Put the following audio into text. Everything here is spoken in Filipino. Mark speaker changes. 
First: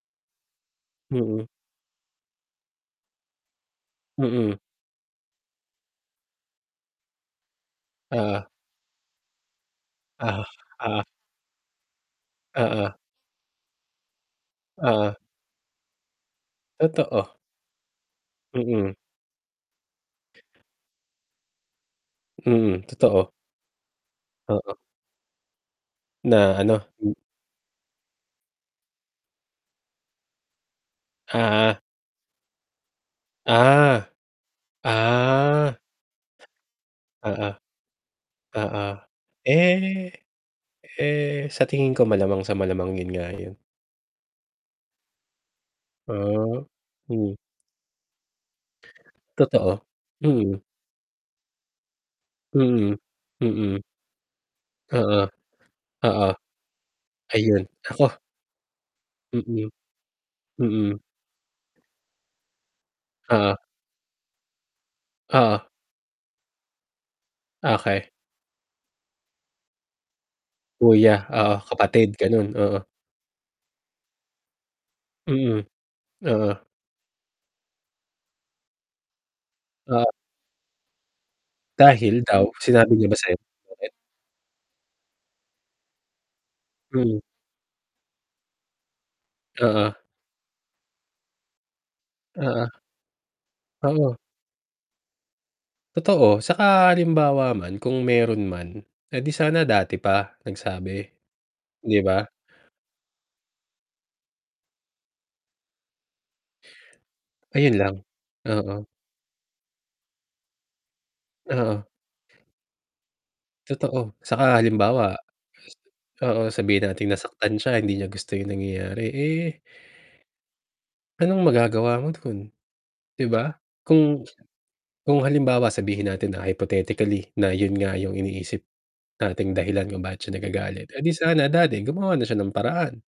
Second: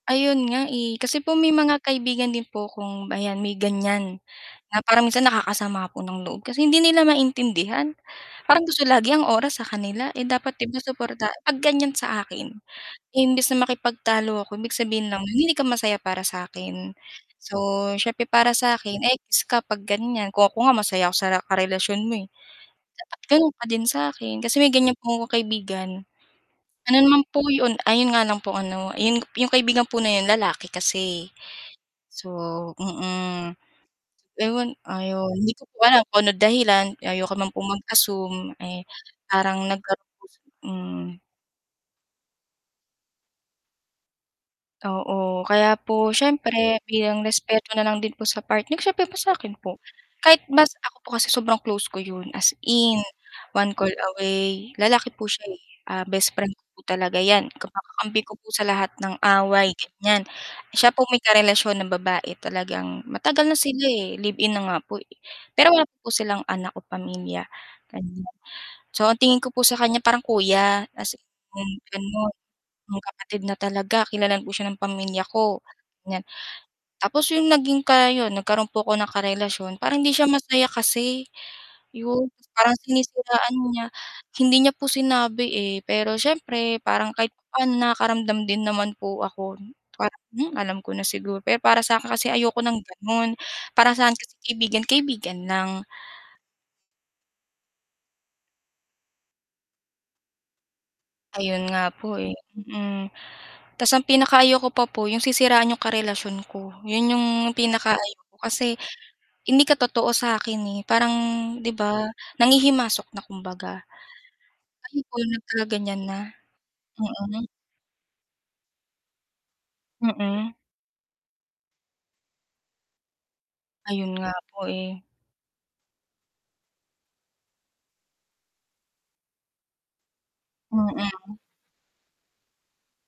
Speaker 1: Ayun nga, eh. Kasi po
Speaker 2: Mm.
Speaker 1: may mga kaibigan din po kong ayan may ganyan,
Speaker 2: Mm.
Speaker 1: na parang minsan nakakasama po ng loob, kasi hindi nila maintindihan.
Speaker 2: Oo.
Speaker 1: Parang gusto lagi ang oras sa kanila, eh,
Speaker 2: Uh-huh,
Speaker 1: dapat
Speaker 2: ah.
Speaker 1: suporta 'pag ganyan sa akin
Speaker 2: Oo.
Speaker 1: imbes na makipagtalo ako, ibig sabihin
Speaker 2: Oo.
Speaker 1: lang hindi ka masaya para sa akin.
Speaker 2: Totoo.
Speaker 1: So, siyempre para sa
Speaker 2: Mm.
Speaker 1: akin ekis ka 'pag ganyan. Kung ako nga masaya ako sa karelasyon mo, eh,
Speaker 2: Mm,
Speaker 1: dapat
Speaker 2: totoo.
Speaker 1: gano'n ka din sa akin. Kasi may
Speaker 2: Oo.
Speaker 1: ganyan po kaibigan
Speaker 2: Na, ano?
Speaker 1: ano naman po 'yon, ayun nga lang po ano 'yon, 'yong kaibigan po na yun, lalaki kasi,
Speaker 2: Uh-huh.
Speaker 1: So mm,
Speaker 2: Ah,
Speaker 1: ewan ayon hindi ko
Speaker 2: ah.
Speaker 1: po alam kung anong dahilan, ayoko naman
Speaker 2: Uh-huh.
Speaker 1: po mag-assume,
Speaker 2: Oo.
Speaker 1: eh, parang nagkaron
Speaker 2: Eh
Speaker 1: po si mm.
Speaker 2: eh, sa tingin ko malamang sa malamang, yun nga yun.
Speaker 1: Oo, kaya po
Speaker 2: Ah,
Speaker 1: siyempre bilang
Speaker 2: mm.
Speaker 1: respeto na lang din po sa partner siyempre pa sa akin po.
Speaker 2: Totoo,
Speaker 1: Kahit
Speaker 2: mm.
Speaker 1: mas ako po kasi sobrang close ko yun as
Speaker 2: Mm,
Speaker 1: in, one
Speaker 2: mm.
Speaker 1: call away, lalaki
Speaker 2: Oo,
Speaker 1: po siya, eh. Ah,
Speaker 2: oo.
Speaker 1: best friend ko po talaga 'yan
Speaker 2: Ayun
Speaker 1: kumbaga
Speaker 2: naku.
Speaker 1: kamkampi ko po sa lahat ng
Speaker 2: Mm
Speaker 1: away, ganyan. Siya
Speaker 2: mm.
Speaker 1: po may karelasyon na babae talagang matagal
Speaker 2: Oo.
Speaker 1: na sila, eh, live-in na nga po,
Speaker 2: Oo.
Speaker 1: pero wala pa po silang anak o pamilya
Speaker 2: Okey.
Speaker 1: ganyan. So ang tingin ko po sa kanya parang kuya,
Speaker 2: Kuya,
Speaker 1: kasi
Speaker 2: oo
Speaker 1: mm,
Speaker 2: kapatid
Speaker 1: ganon.
Speaker 2: ganon, oo.
Speaker 1: Yung kapatid na talaga, kilala po siya ng pamilya
Speaker 2: Mm,
Speaker 1: ko, ganyan.
Speaker 2: oo.
Speaker 1: Tapos yung naging ka yon, nagkaroon po ako ng karelasyon, parang
Speaker 2: Oo.
Speaker 1: hindi siya masaya kasi,
Speaker 2: Dahil
Speaker 1: yun
Speaker 2: daw,
Speaker 1: parang
Speaker 2: sinabi niya ba sayo?
Speaker 1: sinisiraan niya
Speaker 2: [unintelligible]
Speaker 1: hindi niya po sinabi, eh. Pero siyempre parang
Speaker 2: Mm.
Speaker 1: kahit papaano nakaramdam din naman po ako,
Speaker 2: Oo.
Speaker 1: parang, hmm, alam ko na siguro. Pero para sakin kasi ayoko ng
Speaker 2: Oo.
Speaker 1: ganon, para
Speaker 2: Oo.
Speaker 1: sa'kin kasi kaibigan, kaibigan lang.
Speaker 2: Totoo. 'Tsaka halimbawa man, kung meron man, eh, 'di sana dati pa nagsabi,
Speaker 1: Ayun nga
Speaker 2: 'di ba?
Speaker 1: po, eh, mm. Tas, ang pinaka ayaw ko pa po yung sisiraan yung karelasyon ko. Yun yung
Speaker 2: Ayun
Speaker 1: pinaka
Speaker 2: lang,
Speaker 1: ayaw ko, kasi
Speaker 2: oo.
Speaker 1: hindi ka totoo sa akin, eh, parang, 'di
Speaker 2: Oo.
Speaker 1: ba, nanghihimasok na kumbaga.
Speaker 2: Totoo. 'Tsaka
Speaker 1: Ay
Speaker 2: halimbawa
Speaker 1: ikaw na talaga ganyan na,
Speaker 2: oo, sabihin nating
Speaker 1: mm.
Speaker 2: nasaktan sya hindi niya gusto yung nangyayari, eh
Speaker 1: Mm.
Speaker 2: anong magagawa mo dun, 'di ba?
Speaker 1: Ayun
Speaker 2: Kung
Speaker 1: nga po, eh.
Speaker 2: kung halimbawa sabihin natin na hypothetically na yun nga yung iniisip nating dahilan kung bakit siya nagagalit, eh, 'di
Speaker 1: Mm.
Speaker 2: sana dati gumawa na siya ng paraan.